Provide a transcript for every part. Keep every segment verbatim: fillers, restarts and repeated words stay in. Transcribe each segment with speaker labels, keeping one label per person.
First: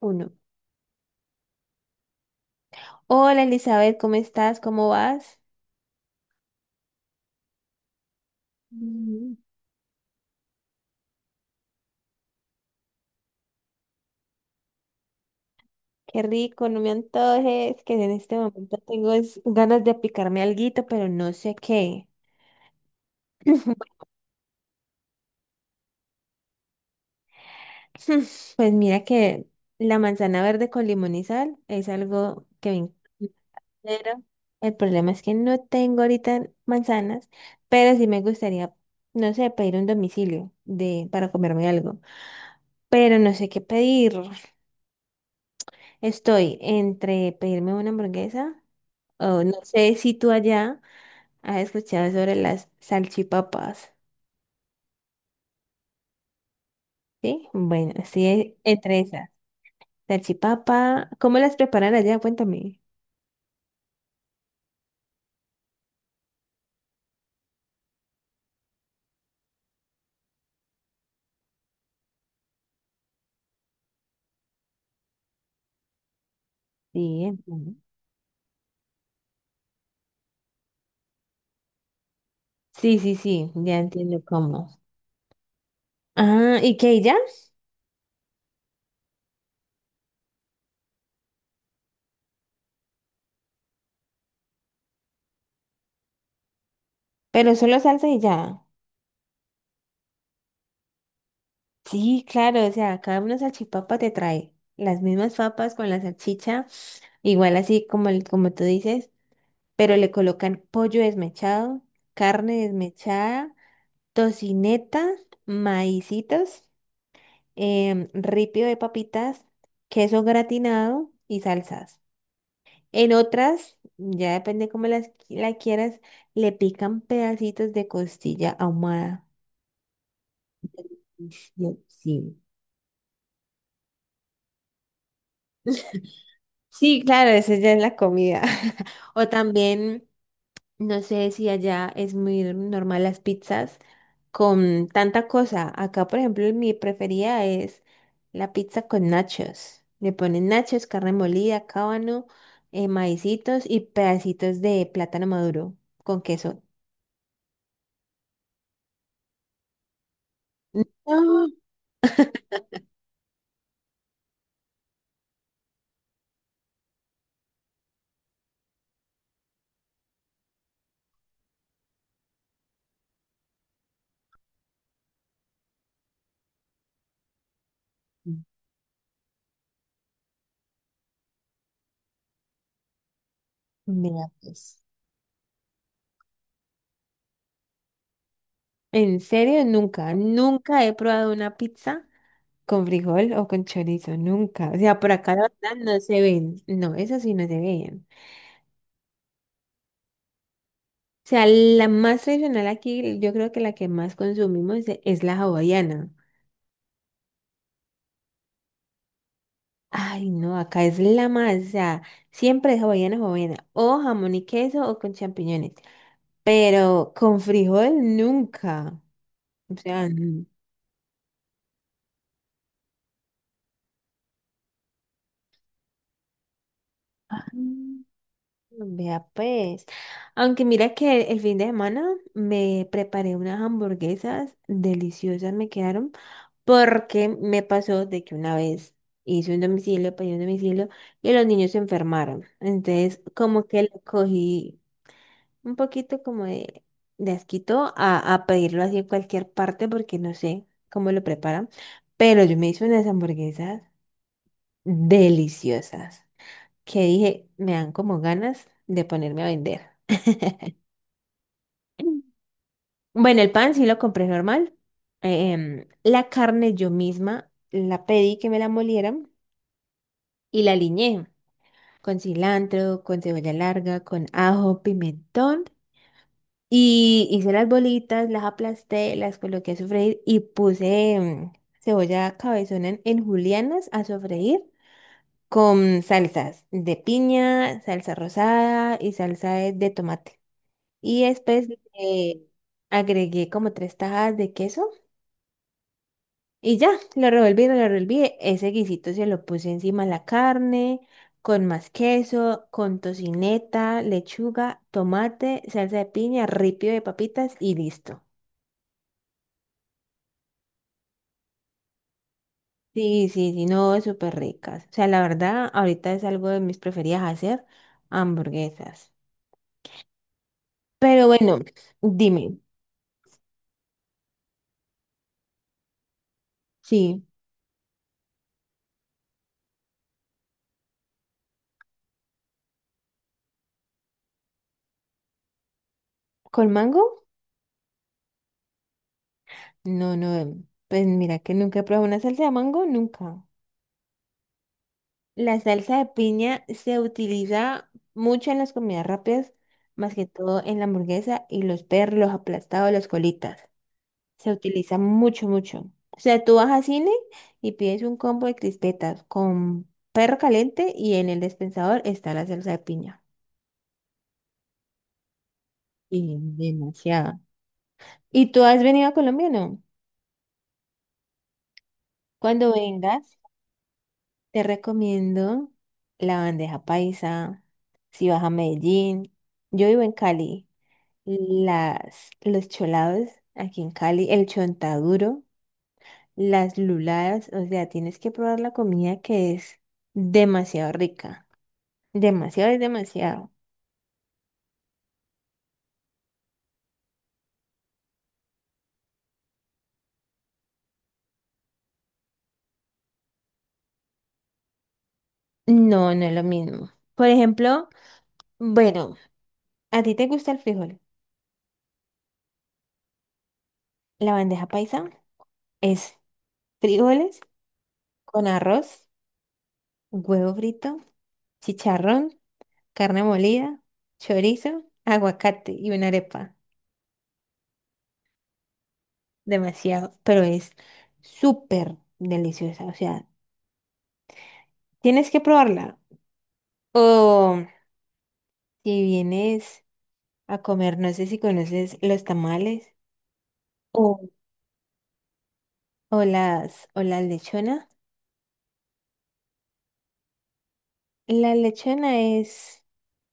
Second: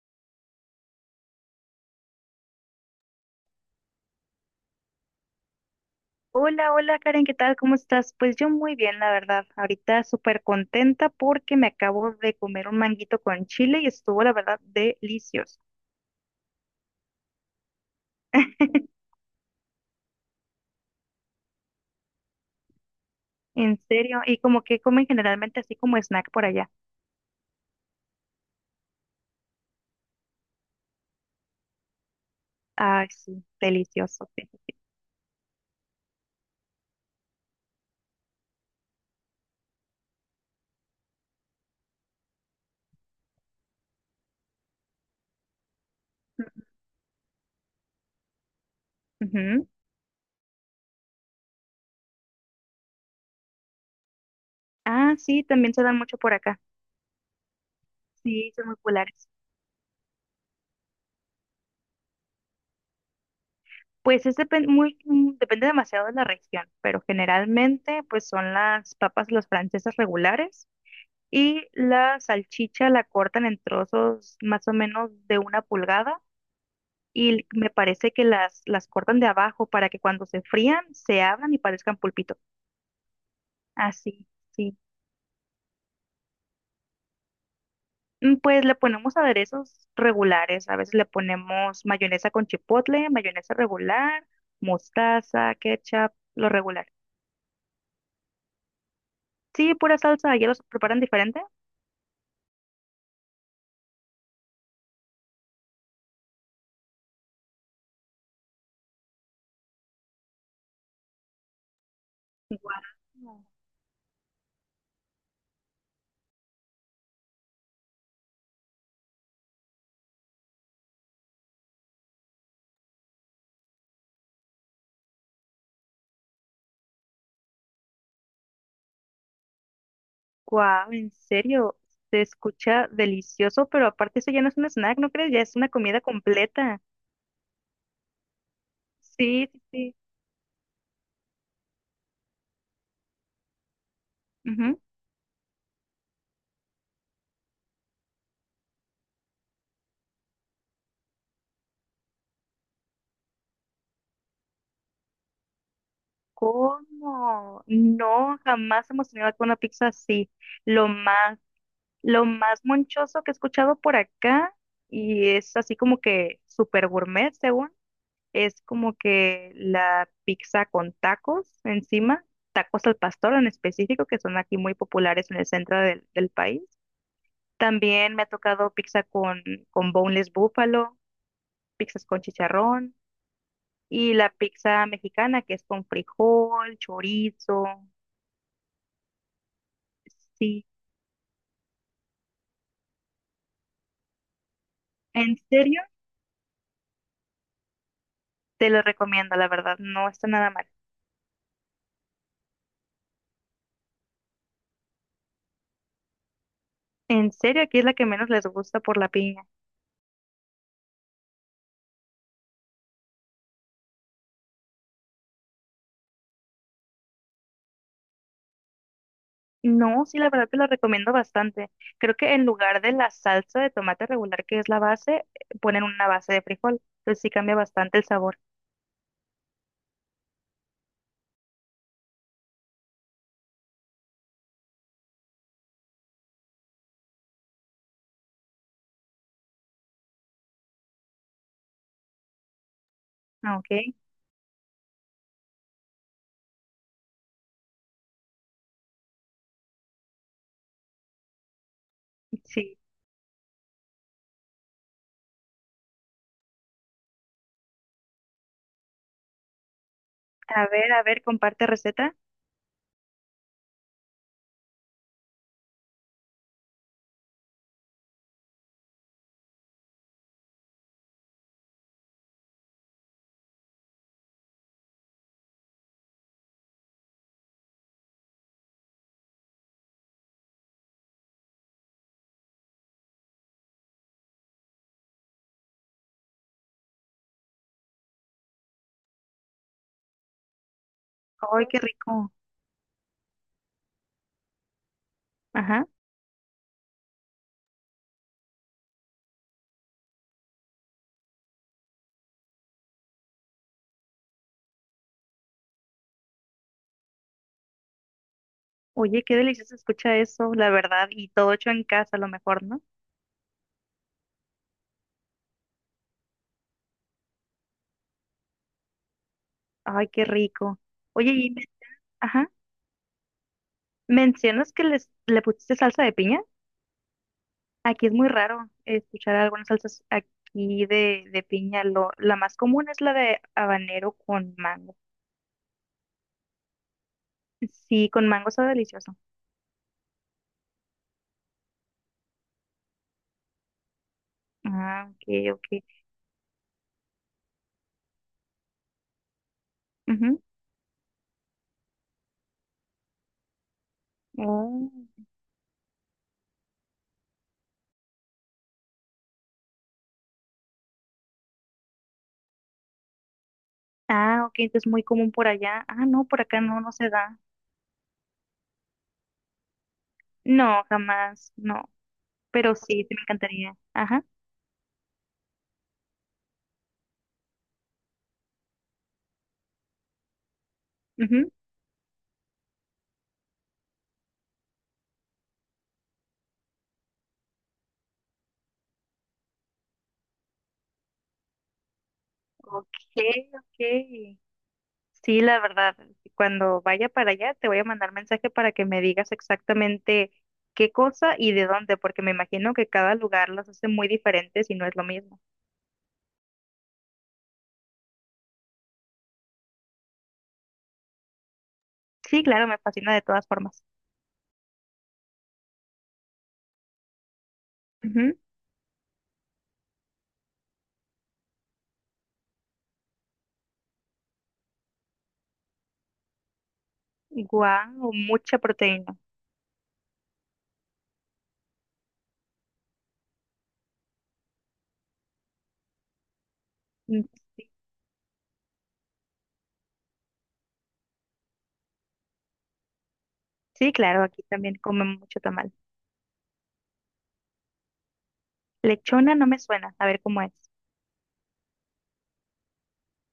Speaker 1: Uno. Hola Elizabeth, ¿cómo estás? ¿Cómo vas?
Speaker 2: Hola, hola Karen, ¿qué tal? ¿Cómo estás? Pues yo muy bien, la
Speaker 1: Mm,
Speaker 2: verdad. Ahorita súper contenta porque me acabo de comer un manguito con chile y estuvo, la verdad, delicioso.
Speaker 1: qué rico, no me antojes, que en este momento tengo es- ganas de picarme alguito, pero no sé qué.
Speaker 2: En
Speaker 1: Bueno,
Speaker 2: serio, y como que comen generalmente así como snack por allá.
Speaker 1: pues mira que la manzana verde con limón y sal es algo que me encanta.
Speaker 2: Ay, sí,
Speaker 1: Pero
Speaker 2: delicioso. Sí, sí,
Speaker 1: el
Speaker 2: sí.
Speaker 1: problema es que no tengo ahorita manzanas, pero sí me gustaría, no sé, pedir un domicilio de, para comerme algo. Pero no sé qué pedir. Estoy entre pedirme una hamburguesa. Oh, no
Speaker 2: Ujú.
Speaker 1: sé si tú allá has escuchado sobre las salchipapas.
Speaker 2: Ah, sí, también se dan mucho por acá.
Speaker 1: ¿Sí? Bueno, sí,
Speaker 2: Sí,
Speaker 1: e-
Speaker 2: son muy
Speaker 1: entre
Speaker 2: populares.
Speaker 1: esas. Salchipapa, ¿cómo las preparan allá? Cuéntame.
Speaker 2: Pues es depen- muy, mm, depende demasiado de la región, pero generalmente pues son las papas, los franceses regulares. Y la salchicha la cortan en trozos más o menos de una pulgada
Speaker 1: Sí,
Speaker 2: y me
Speaker 1: entiendo.
Speaker 2: parece que las, las cortan de abajo para que cuando se frían se abran y parezcan pulpito.
Speaker 1: Sí, sí, sí, ya entiendo
Speaker 2: Así,
Speaker 1: cómo.
Speaker 2: sí.
Speaker 1: Ah, ¿y qué, y ya?
Speaker 2: Mm, pues le ponemos aderezos regulares. A veces le ponemos mayonesa con chipotle, mayonesa regular, mostaza, ketchup, lo regular.
Speaker 1: Pero solo salsa y ya.
Speaker 2: Sí, pura salsa, ya los preparan diferente.
Speaker 1: Sí, claro, o sea, cada una salchipapa te trae las mismas papas con la salchicha, igual así como, el- como tú dices, pero le colocan pollo desmechado, carne
Speaker 2: Guau.
Speaker 1: desmechada, tocineta, maicitos, em, ripio de papitas, queso gratinado y salsas. En otras, ya depende cómo las, qui- la quieras, le pican pedacitos de costilla ahumada.
Speaker 2: Guau, en serio,
Speaker 1: Sí,
Speaker 2: se
Speaker 1: sí,
Speaker 2: escucha delicioso, pero aparte eso ya no es un snack, ¿no crees? Ya es una comida completa.
Speaker 1: sí, claro, esa ya es la comida. O
Speaker 2: Sí, sí, sí.
Speaker 1: también no sé si allá es muy normal las pizzas
Speaker 2: Ujú.
Speaker 1: con tanta cosa. Acá, por ejemplo, mi preferida es la pizza con nachos. Le ponen nachos, carne molida, cábano, eh, maicitos y pedacitos de plátano maduro con queso.
Speaker 2: ¿Cómo? No, jamás hemos tenido acá una pizza así. Lo más,
Speaker 1: No,
Speaker 2: lo más monchoso que he escuchado por acá, y es así como que super gourmet, según, es como que la pizza con tacos encima, tacos al pastor en específico, que son aquí muy populares en el centro del del país. También me ha tocado pizza con, con boneless búfalo, pizzas con chicharrón y la
Speaker 1: mira, pues.
Speaker 2: pizza mexicana que es con frijol, chorizo.
Speaker 1: En serio, nunca,
Speaker 2: Sí,
Speaker 1: nunca he probado una pizza con frijol o con chorizo, nunca. O sea, por acá
Speaker 2: en
Speaker 1: la verdad
Speaker 2: serio,
Speaker 1: no se ven. No, esas sí no se ven.
Speaker 2: te lo recomiendo, la verdad, no está nada mal.
Speaker 1: O sea, la más tradicional aquí, yo creo que la que más consumimos e- es la hawaiana.
Speaker 2: En serio, aquí es la que menos les gusta por la piña.
Speaker 1: Ay, no, acá es la más, o sea, siempre es hawaiana, hawaiana, o jamón y queso o con champiñones, pero con frijol nunca. O
Speaker 2: No,
Speaker 1: sea,
Speaker 2: sí, la
Speaker 1: n-
Speaker 2: verdad te lo recomiendo bastante. Creo que en lugar de la salsa de tomate regular que es la base, eh, ponen una base de frijol. Entonces sí
Speaker 1: ah,
Speaker 2: cambia bastante el sabor.
Speaker 1: vea pues. Aunque mira que el fin de semana me preparé unas hamburguesas deliciosas, me quedaron. Porque me pasó de que una vez hice un domicilio, pedí un domicilio y los niños se enfermaron. Entonces,
Speaker 2: Ah,
Speaker 1: como
Speaker 2: ok,
Speaker 1: que le cogí un poquito como de, de asquito a, a pedirlo así en cualquier parte porque no sé cómo lo preparan. Pero yo me
Speaker 2: sí.
Speaker 1: hice unas hamburguesas deliciosas que dije, me dan como ganas de ponerme a vender.
Speaker 2: A ver, a ver, comparte receta.
Speaker 1: Bueno, el pan sí lo compré normal. Em, la carne yo misma la pedí que me la molieran y la aliñé con cilantro, con cebolla larga, con ajo, pimentón. Y hice las bolitas, las aplasté, las coloqué a sofreír y puse mm, cebolla cabezona en, en julianas a sofreír con salsas de piña, salsa rosada y salsa de, de tomate. Y
Speaker 2: ¡Ay,
Speaker 1: después,
Speaker 2: qué rico!
Speaker 1: eh, agregué como tres tajadas de queso.
Speaker 2: Ajá.
Speaker 1: Y ya, lo revolví, lo revolví. Ese guisito se lo puse encima la carne, con más queso, con tocineta, lechuga, tomate, salsa de piña, ripio de papitas y listo.
Speaker 2: Oye, qué delicioso se escucha eso, la verdad, y todo hecho en casa a lo mejor, ¿no?
Speaker 1: Sí, sí, sí, no, súper ricas. O sea, la verdad, ahorita es algo de mis preferidas hacer, hamburguesas.
Speaker 2: Ay, qué rico.
Speaker 1: Pero
Speaker 2: Oye, y
Speaker 1: bueno,
Speaker 2: me- ajá,
Speaker 1: dime,
Speaker 2: ¿mencionas que les, le pusiste salsa de piña?
Speaker 1: sí,
Speaker 2: Aquí es muy raro escuchar algunas salsas aquí de, de piña. Lo, la más común es la de habanero con mango.
Speaker 1: ¿con mango?
Speaker 2: Sí, con mango está delicioso.
Speaker 1: No, no, pues mira que nunca he probado una salsa de mango, nunca.
Speaker 2: Ah, ok,
Speaker 1: La
Speaker 2: ok.
Speaker 1: salsa de piña se utiliza mucho en las comidas rápidas, más que
Speaker 2: Ujú.
Speaker 1: todo en la hamburguesa y los perros, los aplastados, las colitas. Se
Speaker 2: Oh.
Speaker 1: utiliza mucho, mucho. O sea, tú vas a cine y pides un combo de crispetas con perro caliente y en el dispensador está la salsa de piña.
Speaker 2: Ah, ok, entonces muy común por allá. Ah, no,
Speaker 1: Y
Speaker 2: por acá no, no se
Speaker 1: demasiado.
Speaker 2: da.
Speaker 1: ¿Y tú has venido a Colombia o no?
Speaker 2: No, jamás, no.
Speaker 1: Cuando
Speaker 2: Pero sí, sí me
Speaker 1: vengas,
Speaker 2: encantaría. Ajá.
Speaker 1: te recomiendo la bandeja paisa, si vas a Medellín. Yo vivo en Cali. Las, los cholados aquí en Cali, el chontaduro, las luladas, o sea, tienes que probar la comida que es demasiado rica, demasiado es
Speaker 2: Ok,
Speaker 1: demasiado.
Speaker 2: ok. Sí, la verdad, cuando vaya para allá te voy a mandar mensaje para que me digas exactamente qué cosa y de dónde, porque me imagino que cada lugar las hace muy diferentes y no es lo mismo.
Speaker 1: No, no es lo mismo. Por ejemplo, bueno, ¿a ti te gusta el frijol?
Speaker 2: Sí, claro, me fascina de todas formas.
Speaker 1: La bandeja paisa es frijoles con arroz, huevo frito, chicharrón, carne molida, chorizo, aguacate y una arepa.
Speaker 2: Guau, mucha proteína.
Speaker 1: Demasiado, pero es súper deliciosa, o sea, tienes que probarla.
Speaker 2: Mm,
Speaker 1: O
Speaker 2: sí.
Speaker 1: si vienes a comer, no sé si conoces los tamales
Speaker 2: Sí, claro,
Speaker 1: o,
Speaker 2: aquí también comen mucho tamal.
Speaker 1: o las o la lechona.
Speaker 2: Lechona no me suena, a ver cómo es.
Speaker 1: La lechona es,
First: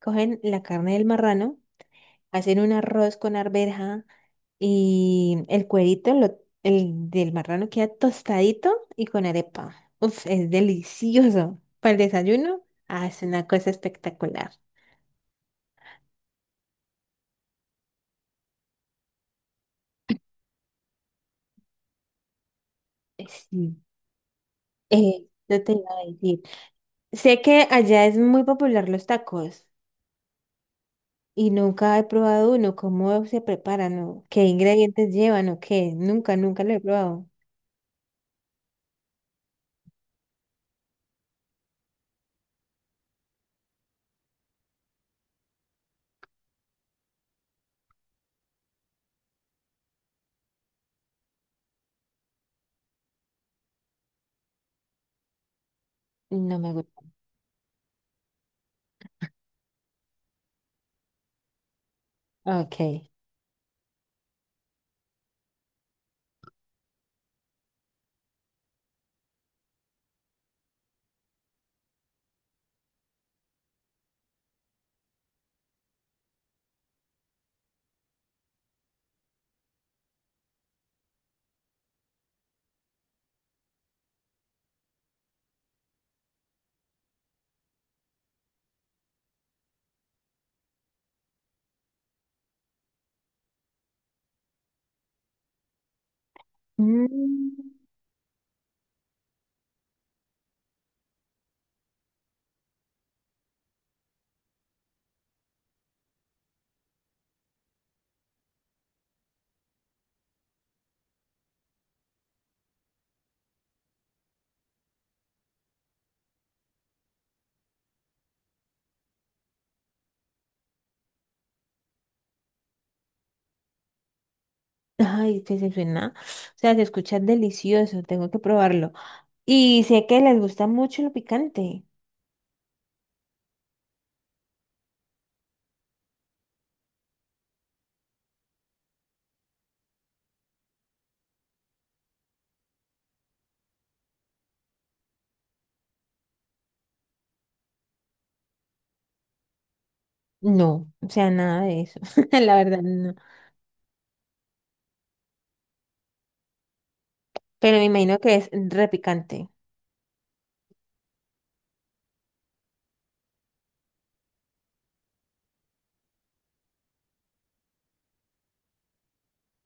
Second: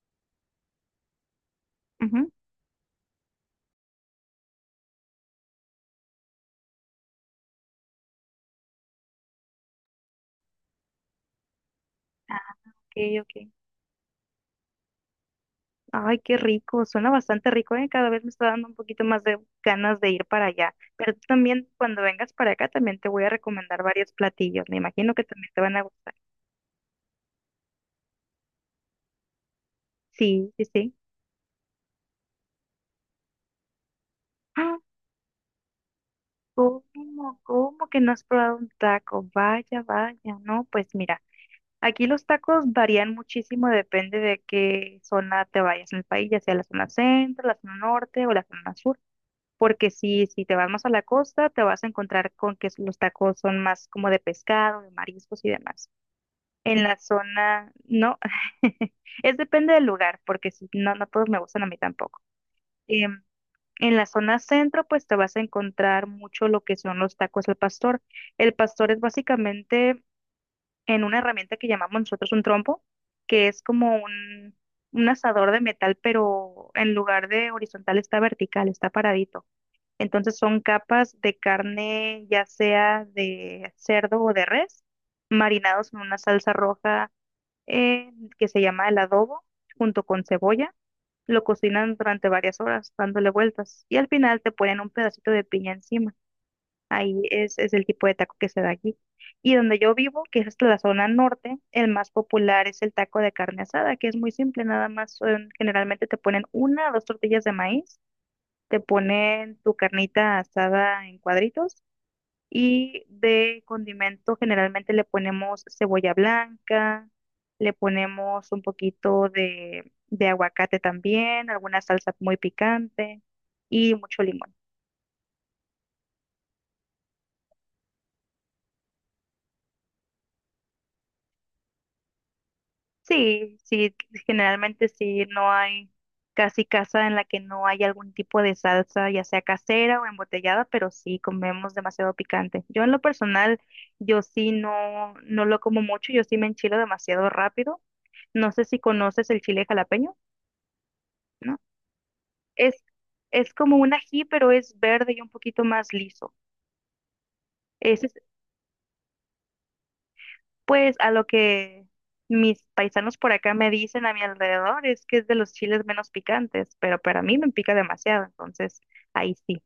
Speaker 1: cogen la carne del marrano,
Speaker 2: Ujú.
Speaker 1: hacen un arroz con arveja y el cuerito lo- el del marrano queda tostadito y con arepa. Uf, es delicioso. Para el
Speaker 2: Ah,
Speaker 1: desayuno, ah,
Speaker 2: ok,
Speaker 1: es una
Speaker 2: ok.
Speaker 1: cosa espectacular.
Speaker 2: Ay, qué rico, suena bastante rico, ¿eh? Cada vez me está dando un poquito más de ganas de ir para allá. Pero tú también, cuando vengas para acá, también te voy a
Speaker 1: Sí.
Speaker 2: recomendar varios platillos. Me imagino que
Speaker 1: Eh,
Speaker 2: también te
Speaker 1: yo te
Speaker 2: van a
Speaker 1: iba a
Speaker 2: gustar.
Speaker 1: decir. Sé que allá es muy popular los tacos
Speaker 2: Sí, sí, sí.
Speaker 1: y nunca he probado uno. ¿Cómo se preparan o qué
Speaker 2: Ah,
Speaker 1: ingredientes llevan o qué? Nunca, nunca lo he
Speaker 2: ¿cómo?
Speaker 1: probado.
Speaker 2: ¿Cómo que no has probado un taco? Vaya, vaya, no, pues mira, aquí los tacos varían muchísimo, depende de qué zona te vayas en el país, ya sea la zona centro, la zona norte o la zona sur. Porque si, si te vas más a la costa, te vas a encontrar con que los tacos son más como de pescado, de mariscos y demás.
Speaker 1: No me
Speaker 2: En la
Speaker 1: gusta.
Speaker 2: zona, no, es depende del lugar, porque si, no, no todos me gustan a mí tampoco.
Speaker 1: Ok.
Speaker 2: Em, en la zona centro, pues te vas a encontrar mucho lo que son los tacos al pastor. El pastor es básicamente en una herramienta que llamamos nosotros un trompo, que es como un, un asador de metal, pero en lugar de horizontal está vertical, está paradito. Entonces son capas de carne, ya sea de cerdo o de res, marinados en una salsa roja eh, que se llama el adobo, junto con cebolla. Lo cocinan durante varias horas, dándole vueltas. Y al final te ponen un pedacito de piña encima. Ahí es,
Speaker 1: Mm,
Speaker 2: es el tipo de taco que se da aquí. Y donde yo vivo, que es hasta la zona norte, el más popular es el taco de carne asada, que es muy simple, nada más son- generalmente te ponen una o dos tortillas de maíz, te ponen tu carnita asada en cuadritos y de condimento generalmente le ponemos cebolla blanca, le ponemos un poquito de, de aguacate también, alguna salsa muy picante y mucho limón.
Speaker 1: ay, que se suena. O sea, se escucha delicioso. Tengo que probarlo. Y sé que les gusta mucho lo picante.
Speaker 2: Sí, sí, generalmente sí, no hay casi casa en la que no haya algún tipo de salsa, ya sea casera o embotellada, pero sí comemos demasiado picante. Yo en lo personal, yo sí no, no lo como mucho, yo sí me enchilo demasiado rápido. No sé si conoces el chile jalapeño,
Speaker 1: No, o sea,
Speaker 2: ¿no?
Speaker 1: nada de eso. La
Speaker 2: Es,
Speaker 1: verdad, no.
Speaker 2: es como un ají, pero es verde y un poquito más liso.
Speaker 1: Pero me
Speaker 2: Ese,
Speaker 1: imagino que es repicante.
Speaker 2: pues a lo que mis paisanos por acá me dicen a mi alrededor es que es de los chiles menos picantes, pero para mí me pica demasiado, entonces ahí sí.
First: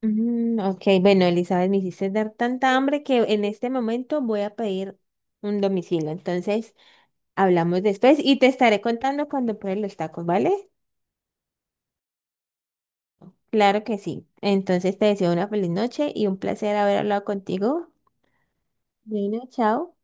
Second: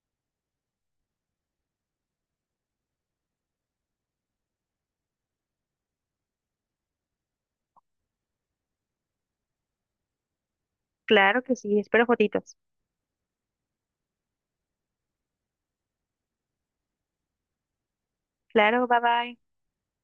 Speaker 1: Mm, ok, bueno, Elizabeth, me hiciste dar tanta hambre que en este momento voy a pedir un domicilio. Entonces, hablamos después y te estaré contando cuando pruebe los tacos, ¿vale?
Speaker 2: Claro que sí, espero fotitos.
Speaker 1: Claro que sí. Entonces, te deseo una feliz noche y un placer haber hablado contigo.
Speaker 2: Claro, bye
Speaker 1: Bueno,
Speaker 2: bye.
Speaker 1: chao.